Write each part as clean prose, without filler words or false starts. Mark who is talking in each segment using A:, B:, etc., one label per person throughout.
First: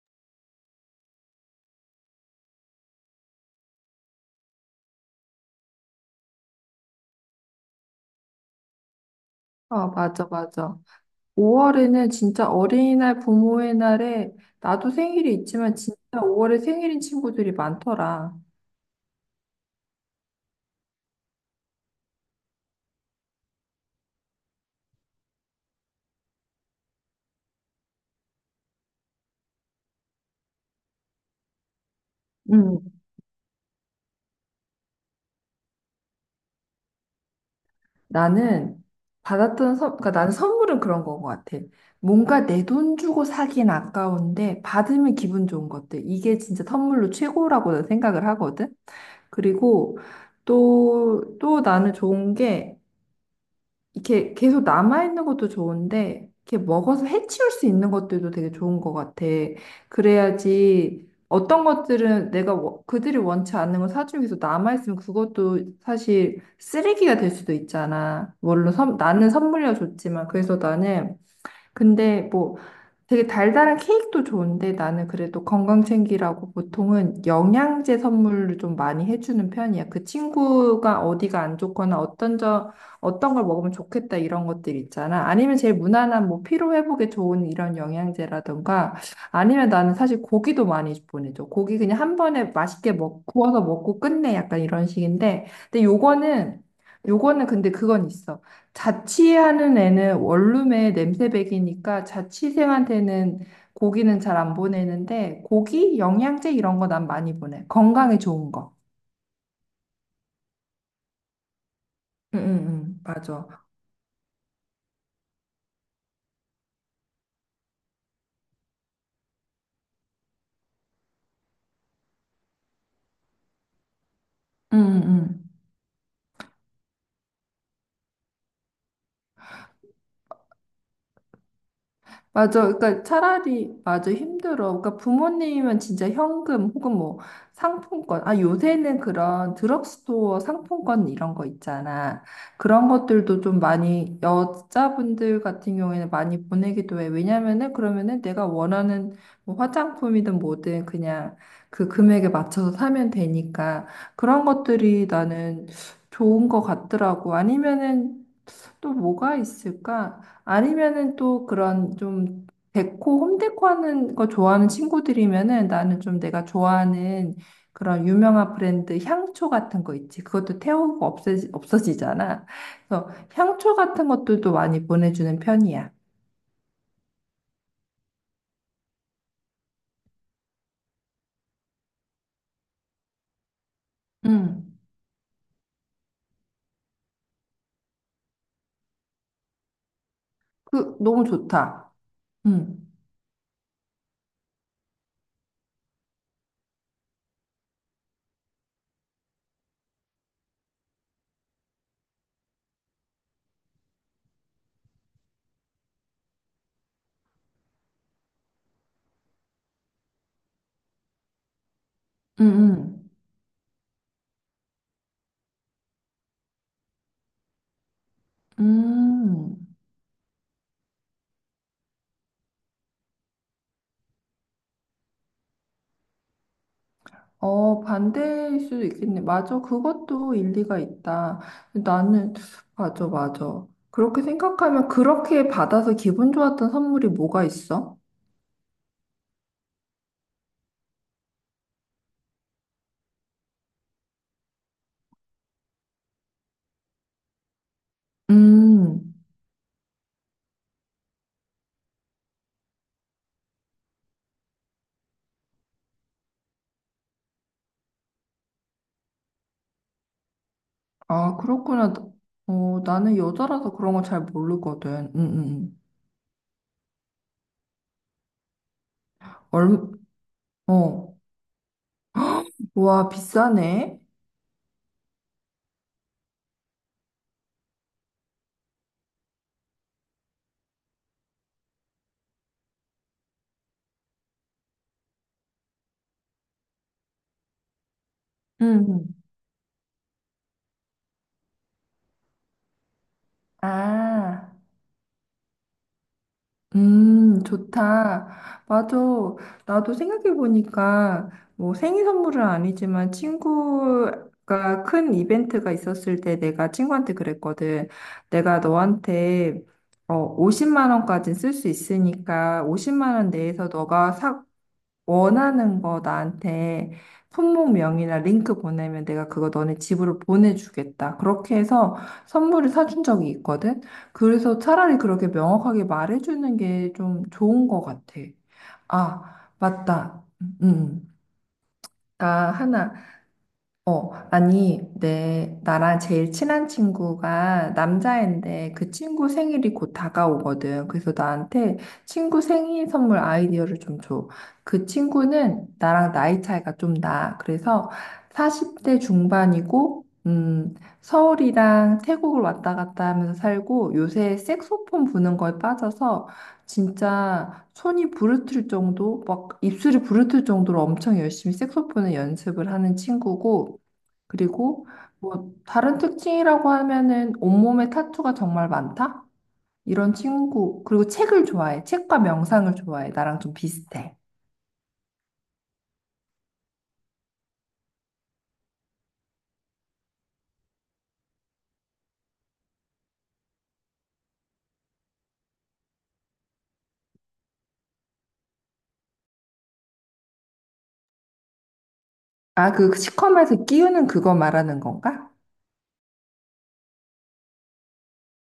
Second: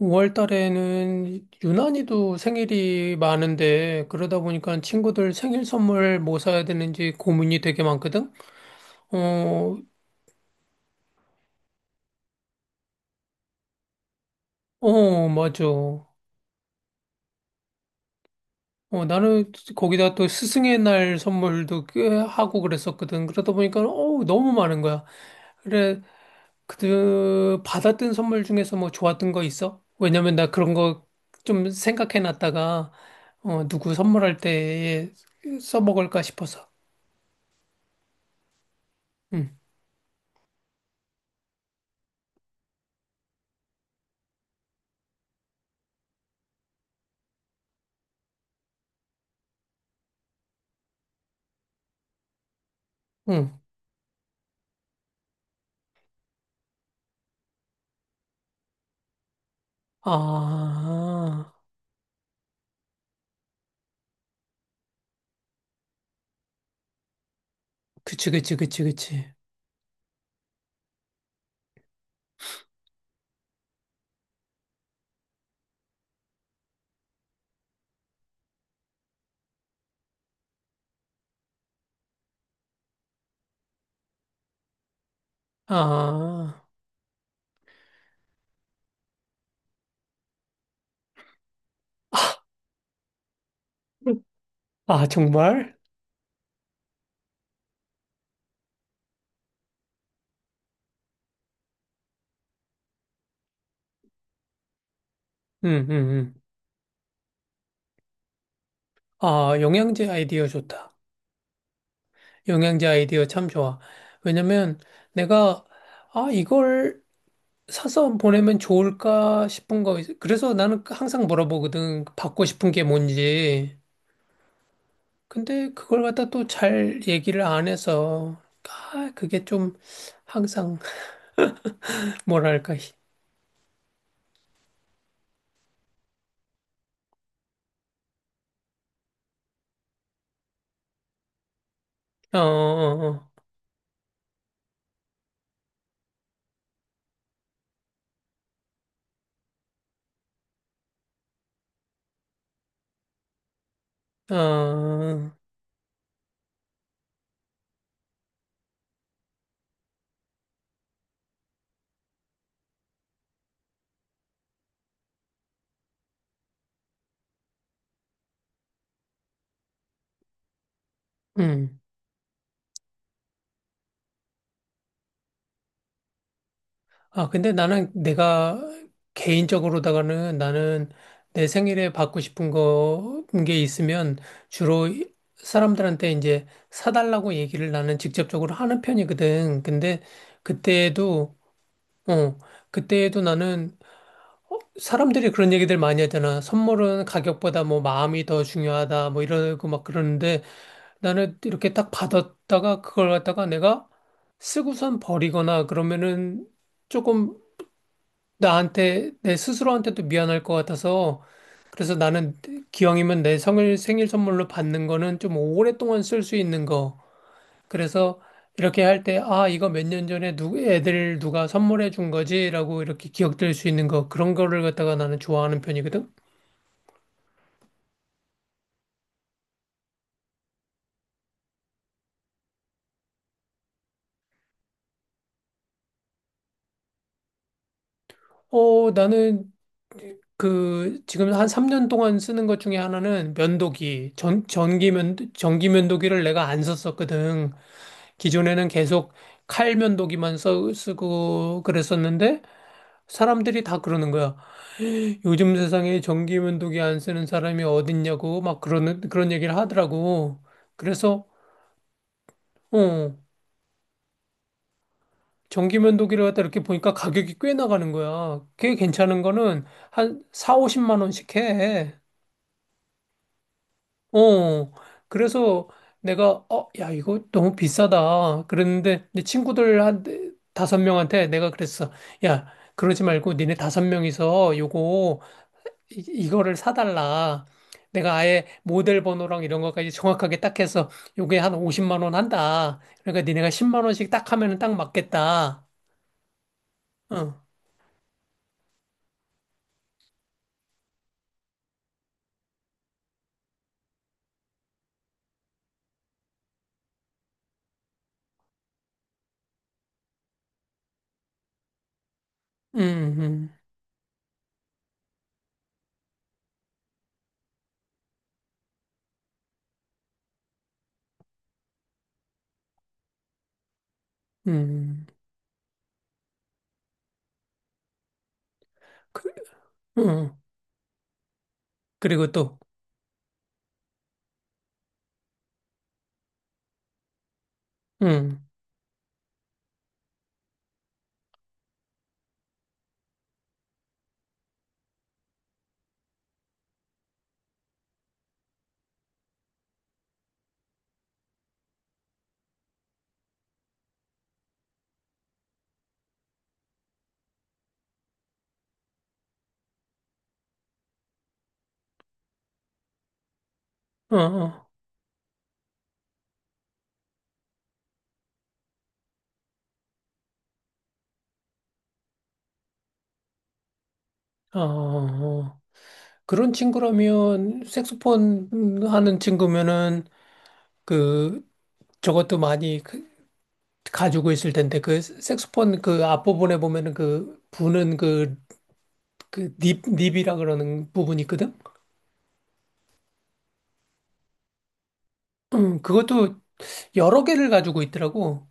A: 5월 달에는 유난히도 생일이 많은데, 그러다 보니까 친구들 생일 선물 뭐 사야 되는지 고민이 되게 많거든? 어,
B: 아, 맞아, 맞아. 5월에는 진짜 어린이날, 부모의 날에 나도
A: 어,
B: 생일이
A: 맞아.
B: 있지만 진짜 5월에 생일인 친구들이 많더라.
A: 나는 거기다 또 스승의 날 선물도 꽤 하고 그랬었거든. 그러다 보니까, 너무 많은 거야. 그래, 받았던 선물 중에서 뭐 좋았던 거 있어? 왜냐면 나 그런 거 좀 생각해
B: 음,
A: 놨다가, 누구 선물할 때 써먹을까 싶어서.
B: 나는
A: 응,
B: 그러니까 나는 선물은 그런 거 같아. 뭔가 내 돈 주고 사긴 아까운데 받으면 기분 좋은 것들. 이게 진짜 선물로 최고라고 난 생각을 하거든. 그리고 또 나는 좋은 게
A: 응.
B: 이렇게 계속 남아있는 것도 좋은데, 이렇게 먹어서 해치울 수 있는 것들도 되게 좋은 것 같아. 그래야지
A: 아,
B: 어떤 것들은 그들이 원치 않는 걸 사주면 계속 남아있으면 그것도 사실 쓰레기가 될 수도
A: 그치,
B: 있잖아.
A: 그치,
B: 물론
A: 그치,
B: 나는
A: 그치.
B: 선물이라 좋지만. 그래서 나는 근데 뭐 되게 달달한 케이크도 좋은데 나는 그래도 건강 챙기라고 보통은 영양제 선물을 좀 많이 해주는 편이야. 그 친구가 어디가 안 좋거나 어떤 걸 먹으면 좋겠다 이런 것들 있잖아. 아니면 제일 무난한 뭐
A: 아,
B: 피로 회복에 좋은 이런 영양제라던가 아니면 나는 사실 고기도 많이 보내줘. 고기 그냥 한 번에 구워서 먹고 끝내 약간 이런
A: 아,
B: 식인데
A: 정말?
B: 근데 요거는 근데 그건 있어. 자취하는 애는 원룸에 냄새배기니까 자취생한테는 고기는 잘 안 보내는데
A: 응, 응,
B: 고기,
A: 응.
B: 영양제 이런 거 난 많이 보내. 건강에 좋은 거.
A: 아, 영양제 아이디어 좋다.
B: 응, 응,
A: 영양제
B: 응.
A: 아이디어 참
B: 맞아.
A: 좋아. 왜냐면 내가, 아, 이걸 사서 보내면 좋을까 싶은 거. 그래서 나는 항상 물어보거든. 받고 싶은 게 뭔지.
B: 응, 응.
A: 근데 그걸 갖다 또 잘 얘기를 안 해서, 아, 그게 좀 항상,
B: 맞아.
A: 뭐랄까,
B: 그러니까 차라리 맞아 힘들어. 그러니까 부모님은 진짜 현금 혹은 뭐 상품권. 아, 요새는 그런 드럭스토어 상품권 이런 거 있잖아.
A: 어,
B: 그런
A: 어,
B: 것들도 좀 많이 여자분들 같은 경우에는 많이 보내기도 해. 왜냐면은 그러면은 내가 원하는 뭐 화장품이든 뭐든 그냥 그 금액에 맞춰서 사면 되니까
A: 어,
B: 그런 것들이
A: 어,
B: 나는 좋은 것 같더라고. 아니면은 또 뭐가 있을까? 아니면은 또 그런 좀 데코, 홈데코 하는 거 좋아하는 친구들이면은 나는 좀 내가 좋아하는 그런 유명한 브랜드 향초 같은 거 있지. 그것도
A: 음.
B: 없어지잖아. 그래서 향초 같은 것들도 많이 보내주는 편이야.
A: 아, 근데 나는 내가 개인적으로다가는 나는 내 생일에 받고 싶은 거, 게 있으면
B: 음.
A: 주로 사람들한테 이제 사달라고 얘기를 나는 직접적으로 하는 편이거든. 근데
B: 그, 너무
A: 그때에도,
B: 좋다.
A: 어,
B: 음.
A: 그때에도 나는 사람들이 그런 얘기들 많이 하잖아. 선물은 가격보다 뭐 마음이 더 중요하다 뭐 이러고 막 그러는데 나는 이렇게 딱 받았다가 그걸 갖다가 내가 쓰고선 버리거나 그러면은 조금 나한테, 내 스스로한테도 미안할 것 같아서, 그래서 나는
B: 음 음.
A: 기왕이면 내 생일, 생일 선물로 받는 거는 좀 오랫동안 쓸 수 있는 거. 그래서 이렇게 할 때, 아,
B: 음.
A: 이거 몇 년 전에 애들 누가 선물해 준 거지라고 이렇게 기억될 수 있는 거. 그런 거를 갖다가 나는 좋아하는 편이거든.
B: 어, 반대일 수도 있겠네. 맞아. 그것도 일리가 있다. 나는, 맞아, 맞아. 그렇게 생각하면 그렇게 받아서 기분 좋았던 선물이 뭐가 있어?
A: 나는 지금 한 3년 동안 쓰는 것 중에 하나는 면도기. 전기 면도기를 내가 안 썼었거든. 기존에는 계속
B: 음,
A: 칼 면도기만 쓰고 그랬었는데 사람들이 다 그러는 거야. 요즘 세상에 전기 면도기 안 쓰는 사람이 어딨냐고 막 그러는 그런 얘기를 하더라고. 그래서
B: 아, 그렇구나. 어,
A: 어
B: 나는 여자라서 그런 거 잘 모르거든.
A: 전기
B: 음.
A: 면도기를 갖다 이렇게 보니까 가격이 꽤 나가는 거야. 꽤 괜찮은 거는
B: 얼,
A: 한 사오십만
B: 어,
A: 원씩 해.
B: 와, 비싸네.
A: 어, 그래서 내가, 야, 이거 너무 비싸다. 그랬는데, 내 친구들 5명한테 내가 그랬어. 야, 그러지 말고 니네 5명이서 요거, 이거를 사달라. 내가 아예 모델
B: 응.
A: 번호랑 이런 것까지 정확하게 딱 해서 요게 한 50만 원 한다. 그러니까 니네가 10만 원씩 딱
B: 아.
A: 하면은 딱 맞겠다. 어,
B: 좋다. 맞아. 나도 생각해보니까, 뭐 생일 선물은 아니지만 친구가 큰 이벤트가 있었을 때 내가 친구한테 그랬거든. 내가 너한테 50만 원까지 쓸 수 있으니까
A: 음,
B: 50만 원
A: 음,
B: 내에서 원하는 거 나한테 품목명이나 링크 보내면 내가 그거 너네 집으로 보내주겠다. 그렇게 해서 선물을 사준 적이 있거든. 그래서 차라리
A: 음.
B: 그렇게 명확하게 말해주는 게 좀 좋은 것 같아.
A: 그,
B: 아, 맞다.
A: 어,
B: 음. 음. 아,
A: 그리고 또,
B: 하나. 어, 아니, 내, 나랑 제일 친한 친구가
A: 음,
B: 남자인데 그 친구 생일이 곧 다가오거든. 그래서 나한테 친구 생일 선물 아이디어를 좀 줘. 그 친구는 나랑 나이 차이가 좀 나. 그래서 40대 중반이고, 서울이랑 태국을 왔다 갔다 하면서 살고 요새 색소폰 부는 거에 빠져서 진짜 손이 부르틀 정도, 막 입술이 부르틀 정도로 엄청 열심히 색소폰을 연습을 하는 친구고,
A: 어, 어,
B: 그리고 뭐 다른 특징이라고 하면은 온몸에 타투가 정말 많다? 이런 친구. 그리고 책을 좋아해. 책과 명상을 좋아해. 나랑 좀 비슷해.
A: 어. 어, 어. 그런 친구라면 색소폰 하는 친구면은 그 저것도 많이 그- 가지고 있을 텐데 그 색소폰 그 앞부분에 보면은 그 부는 그 닙 닙이라 그러는 부분이 있거든.
B: 아, 그 시커멓게 끼우는 그거 말하는 건가?
A: 그것도 여러 개를 가지고 있더라고.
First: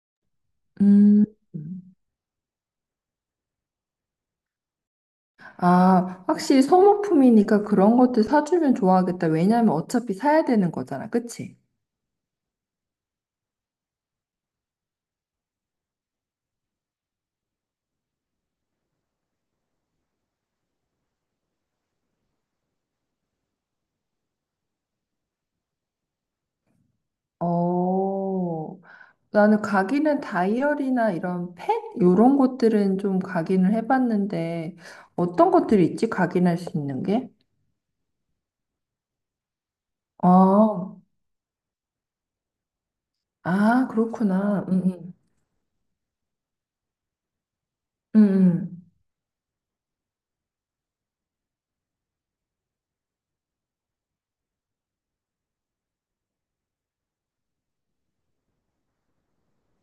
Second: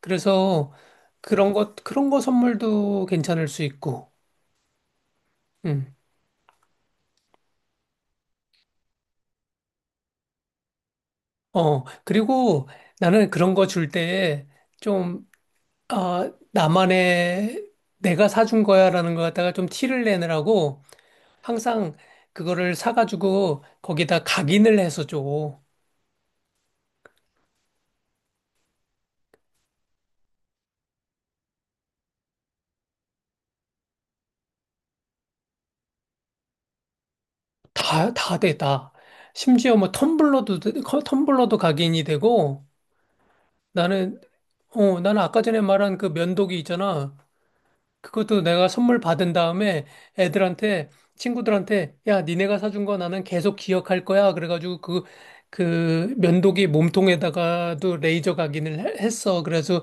A: 그래서
B: 음.
A: 그런 것 그런 거 선물도 괜찮을 수 있고. 음.
B: 아, 확실히 소모품이니까 그런 것들 사주면 좋아하겠다. 왜냐면 어차피 사야 되는 거잖아. 그치?
A: 그리고 나는 그런 거 줄 때좀 아, 나만의 내가 사준 거야라는 거 갖다가 좀 티를 내느라고 항상 그거를 사가지고 거기다 각인을 해서 줘.
B: 어. 나는 가기는 다이어리나 이런 펫? 이런 것들은 좀 가기는 해봤는데, 어떤 것들이 있지? 가기는 할 수 있는 게?
A: 다, 다 돼, 다. 심지어 뭐 텀블러도,
B: 아,
A: 텀블러도 각인이 되고
B: 아,
A: 나는,
B: 그렇구나. 응,
A: 어,
B: 응,
A: 나는 아까 전에 말한 그 면도기 있잖아.
B: 응.
A: 그것도 내가
B: 응.
A: 선물 받은 다음에 애들한테, 친구들한테, 야, 니네가 사준 거 나는 계속 기억할 거야. 그래가지고 그, 그 면도기 몸통에다가도 레이저 각인을 했어. 그래서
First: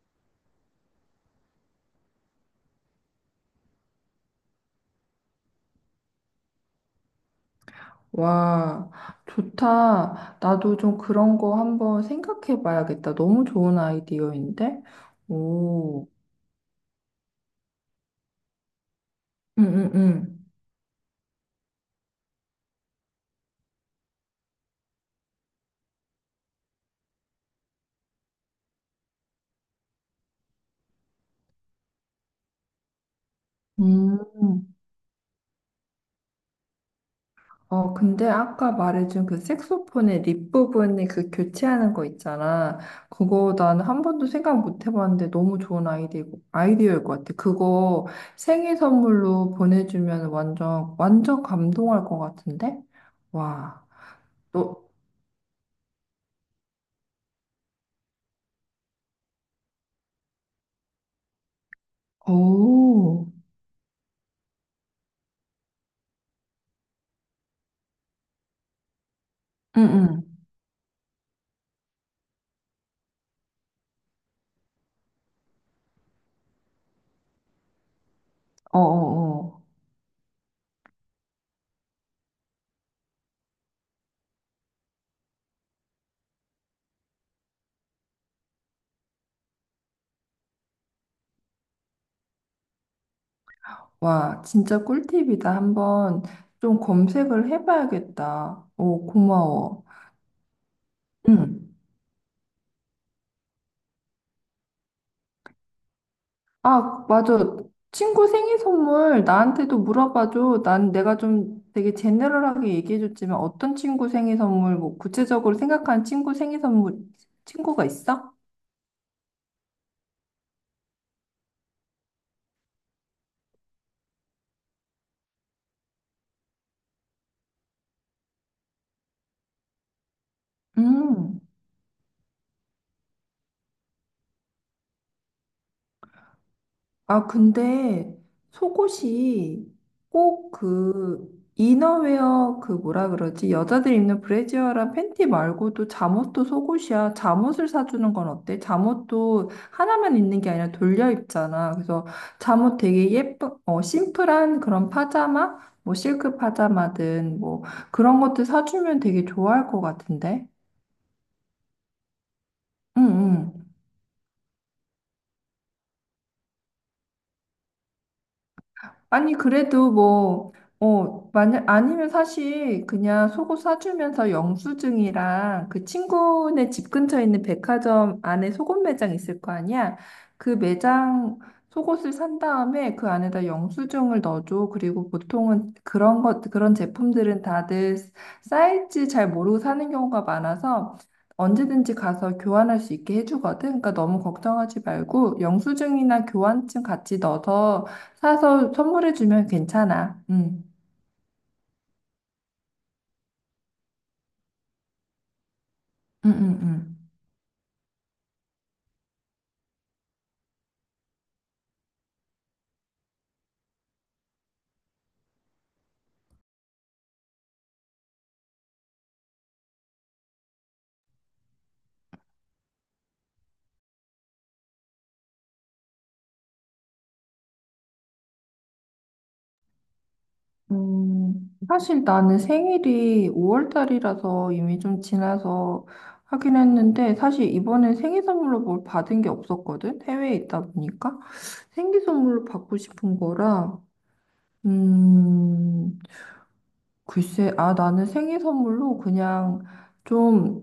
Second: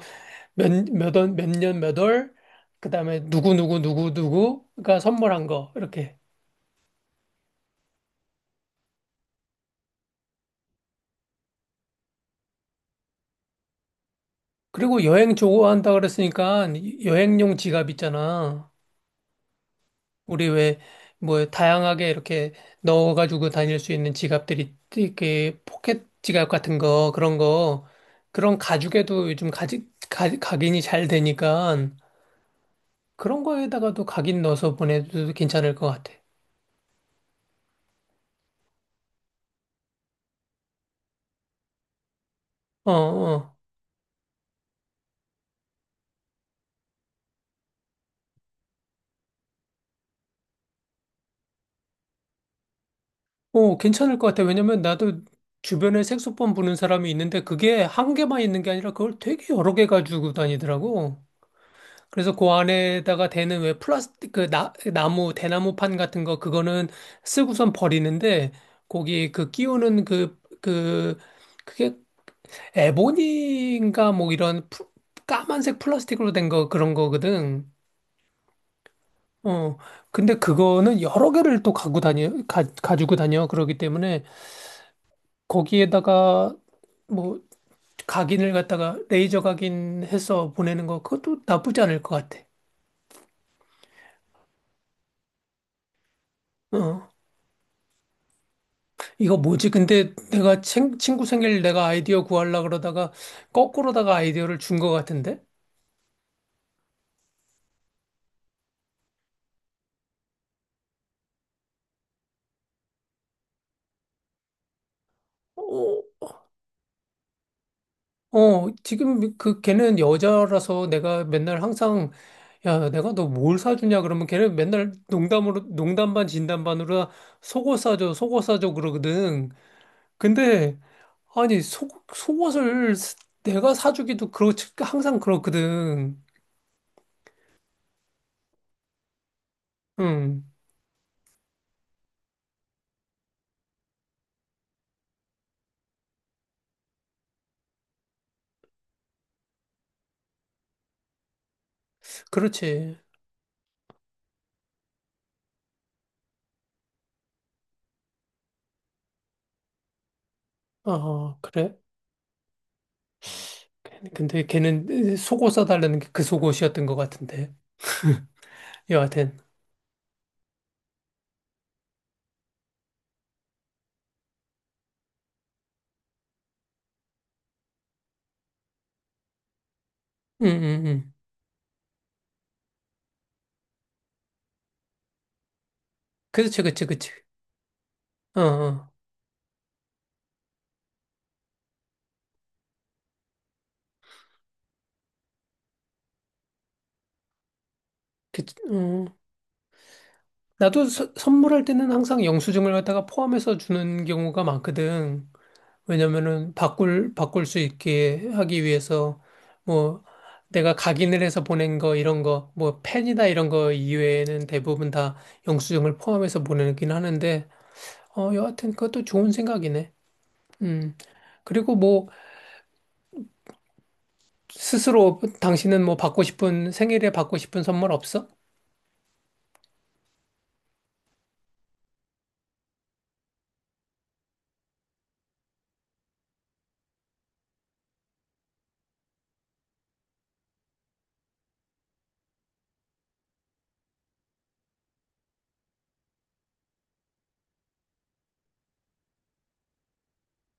A: 몇, 몇 원, 몇 년, 몇 월, 그 다음에 누구누구가 선물한 거. 이렇게.
B: 와, 좋다. 나도 좀 그런 거 한번 생각해 봐야겠다. 너무 좋은 아이디어인데?
A: 그리고 여행 좋아한다
B: 오,
A: 그랬으니까 여행용 지갑 있잖아.
B: 응, 응, 응.
A: 우리 왜, 뭐, 다양하게 이렇게 넣어가지고 다닐 수 있는 지갑들이, 이렇게 포켓 지갑 같은 거, 그런 거, 그런 가죽에도 요즘 각인이 잘 되니까, 그런 거에다가도 각인
B: 음.
A: 넣어서 보내도 괜찮을 것 같아.
B: 어, 근데 아까 말해준 그 색소폰의 립 부분이 그 교체하는 거 있잖아.
A: 어, 어.
B: 그거 난 한 번도 생각 못 해봤는데 너무 좋은 아이디어일 것 같아. 그거 생일 선물로 보내주면 완전, 완전 감동할 것 같은데?
A: 어,
B: 와,
A: 괜찮을 것 같아.
B: 너,
A: 왜냐면 나도 주변에 색소폰 부는 사람이 있는데, 그게 한 개만 있는 게 아니라 그걸 되게 여러 개 가지고 다니더라고. 그래서 그
B: 오,
A: 안에다가 대는 왜 플라스틱 그 나무 대나무판 같은 거 그거는 쓰고선 버리는데 거기 그
B: 응,
A: 끼우는
B: 응,
A: 그게 에보니인가 뭐 이런 까만색 플라스틱으로 된 거 그런 거거든.
B: 어어어.
A: 어. 근데 그거는 여러 개를 또 갖고 다녀 가지고 다녀 그러기 때문에 거기에다가 뭐 각인을 갖다가 레이저 각인해서 보내는 거 그것도 나쁘지 않을 것 같아.
B: 와, 진짜 꿀팁이다. 한번 좀
A: 어.
B: 검색을 해봐야겠다. 오,
A: 이거 뭐지?
B: 고마워.
A: 근데 내가 친구 생일
B: 응.
A: 내가 아이디어 구하려 그러다가 거꾸로다가 아이디어를 준 것 같은데?
B: 아, 맞아. 친구 생일 선물 나한테도 물어봐줘. 난 내가 좀 되게 제네럴하게 얘기해줬지만 어떤 친구 생일 선물, 뭐 구체적으로
A: 어,
B: 생각한 친구 생일 선물, 친구가 있어?
A: 어, 지금 걔는 여자라서 내가 맨날 항상 야, 내가 너 뭘 사주냐 그러면 걔는 맨날 농담으로 농담 반 진담 반으로 속옷 사줘, 속옷 사줘 그러거든. 근데
B: 음.
A: 아니, 속 속옷을 스- 내가 사주기도 그렇지 항상 그렇거든.
B: 아, 근데 속옷이
A: 음.
B: 꼭 그 이너웨어 그 뭐라 그러지? 여자들 입는 브래지어랑 팬티 말고도 잠옷도 속옷이야. 잠옷을 사주는 건 어때? 잠옷도 하나만 입는 게 아니라 돌려 입잖아. 그래서 잠옷
A: 그렇지.
B: 되게 예쁜, 어, 심플한 그런 파자마? 뭐 실크 파자마든 뭐 그런 것도 사주면 되게 좋아할 것 같은데?
A: 아, 그래?
B: 응, 응.
A: 근데 걔는 속옷 사달라는 게 그 속옷이었던 것 같은데.
B: 아니,
A: 여하튼.
B: 그래도 뭐, 어, 만약, 아니면 사실 그냥 속옷 사주면서 영수증이랑 그 친구네 집 근처에 있는 백화점 안에 속옷 매장 있을 거 아니야?
A: 응,
B: 그
A: 응, 응.
B: 매장 속옷을 산 다음에 그 안에다 영수증을 넣어줘. 그리고 보통은
A: 그치,
B: 그런
A: 그치, 그치.
B: 제품들은 다들
A: 어, 어.
B: 사이즈 잘 모르고 사는 경우가 많아서 언제든지 가서 교환할 수 있게 해주거든. 그러니까 너무 걱정하지 말고 영수증이나 교환증 같이 넣어서
A: 그
B: 사서
A: 어.
B: 선물해주면 괜찮아. 응,
A: 나도 선물할 때는 항상 영수증을 갖다가 포함해서 주는 경우가 많거든.
B: 응,
A: 왜냐면은
B: 응, 응.
A: 바꿀 수 있게 하기 위해서 뭐 내가 각인을 해서 보낸 거 이런 거, 뭐 펜이나 이런 거 이외에는 대부분 다 영수증을 포함해서 보내긴 하는데, 여하튼 그것도 좋은 생각이네. 음. 그리고 뭐 스스로 당신은 뭐 받고 싶은 생일에 받고 싶은 선물 없어?
B: 사실 나는 생일이 5월 달이라서 이미 좀 지나서 하긴 했는데, 사실 이번에 생일 선물로 뭘 받은 게 없었거든? 해외에 있다 보니까. 생일 선물로 받고 싶은 거라, 음, 글쎄, 아, 나는 생일 선물로 그냥 좀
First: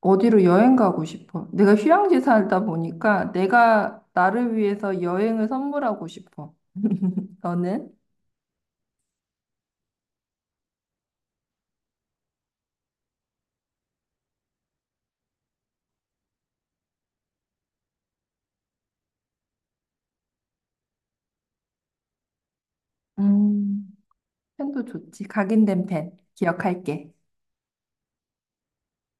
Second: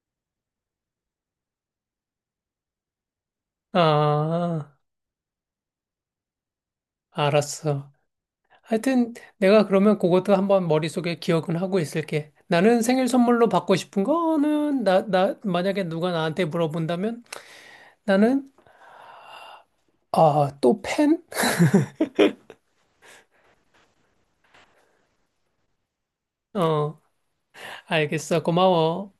B: 어디로 여행 가고 싶어. 내가 휴양지 살다 보니까 내가 나를
A: 아,
B: 위해서 여행을 선물하고 싶어. 너는?
A: 알았어. 하여튼 내가 그러면 그것도 한번 머릿속에 기억은 하고 있을게. 나는 생일 선물로 받고 싶은 거는 나 만약에 누가 나한테 물어본다면 나는 아, 또 펜?
B: 음, 펜도 좋지. 각인된 펜.
A: 어,
B: 기억할게.
A: 알겠어. 고마워.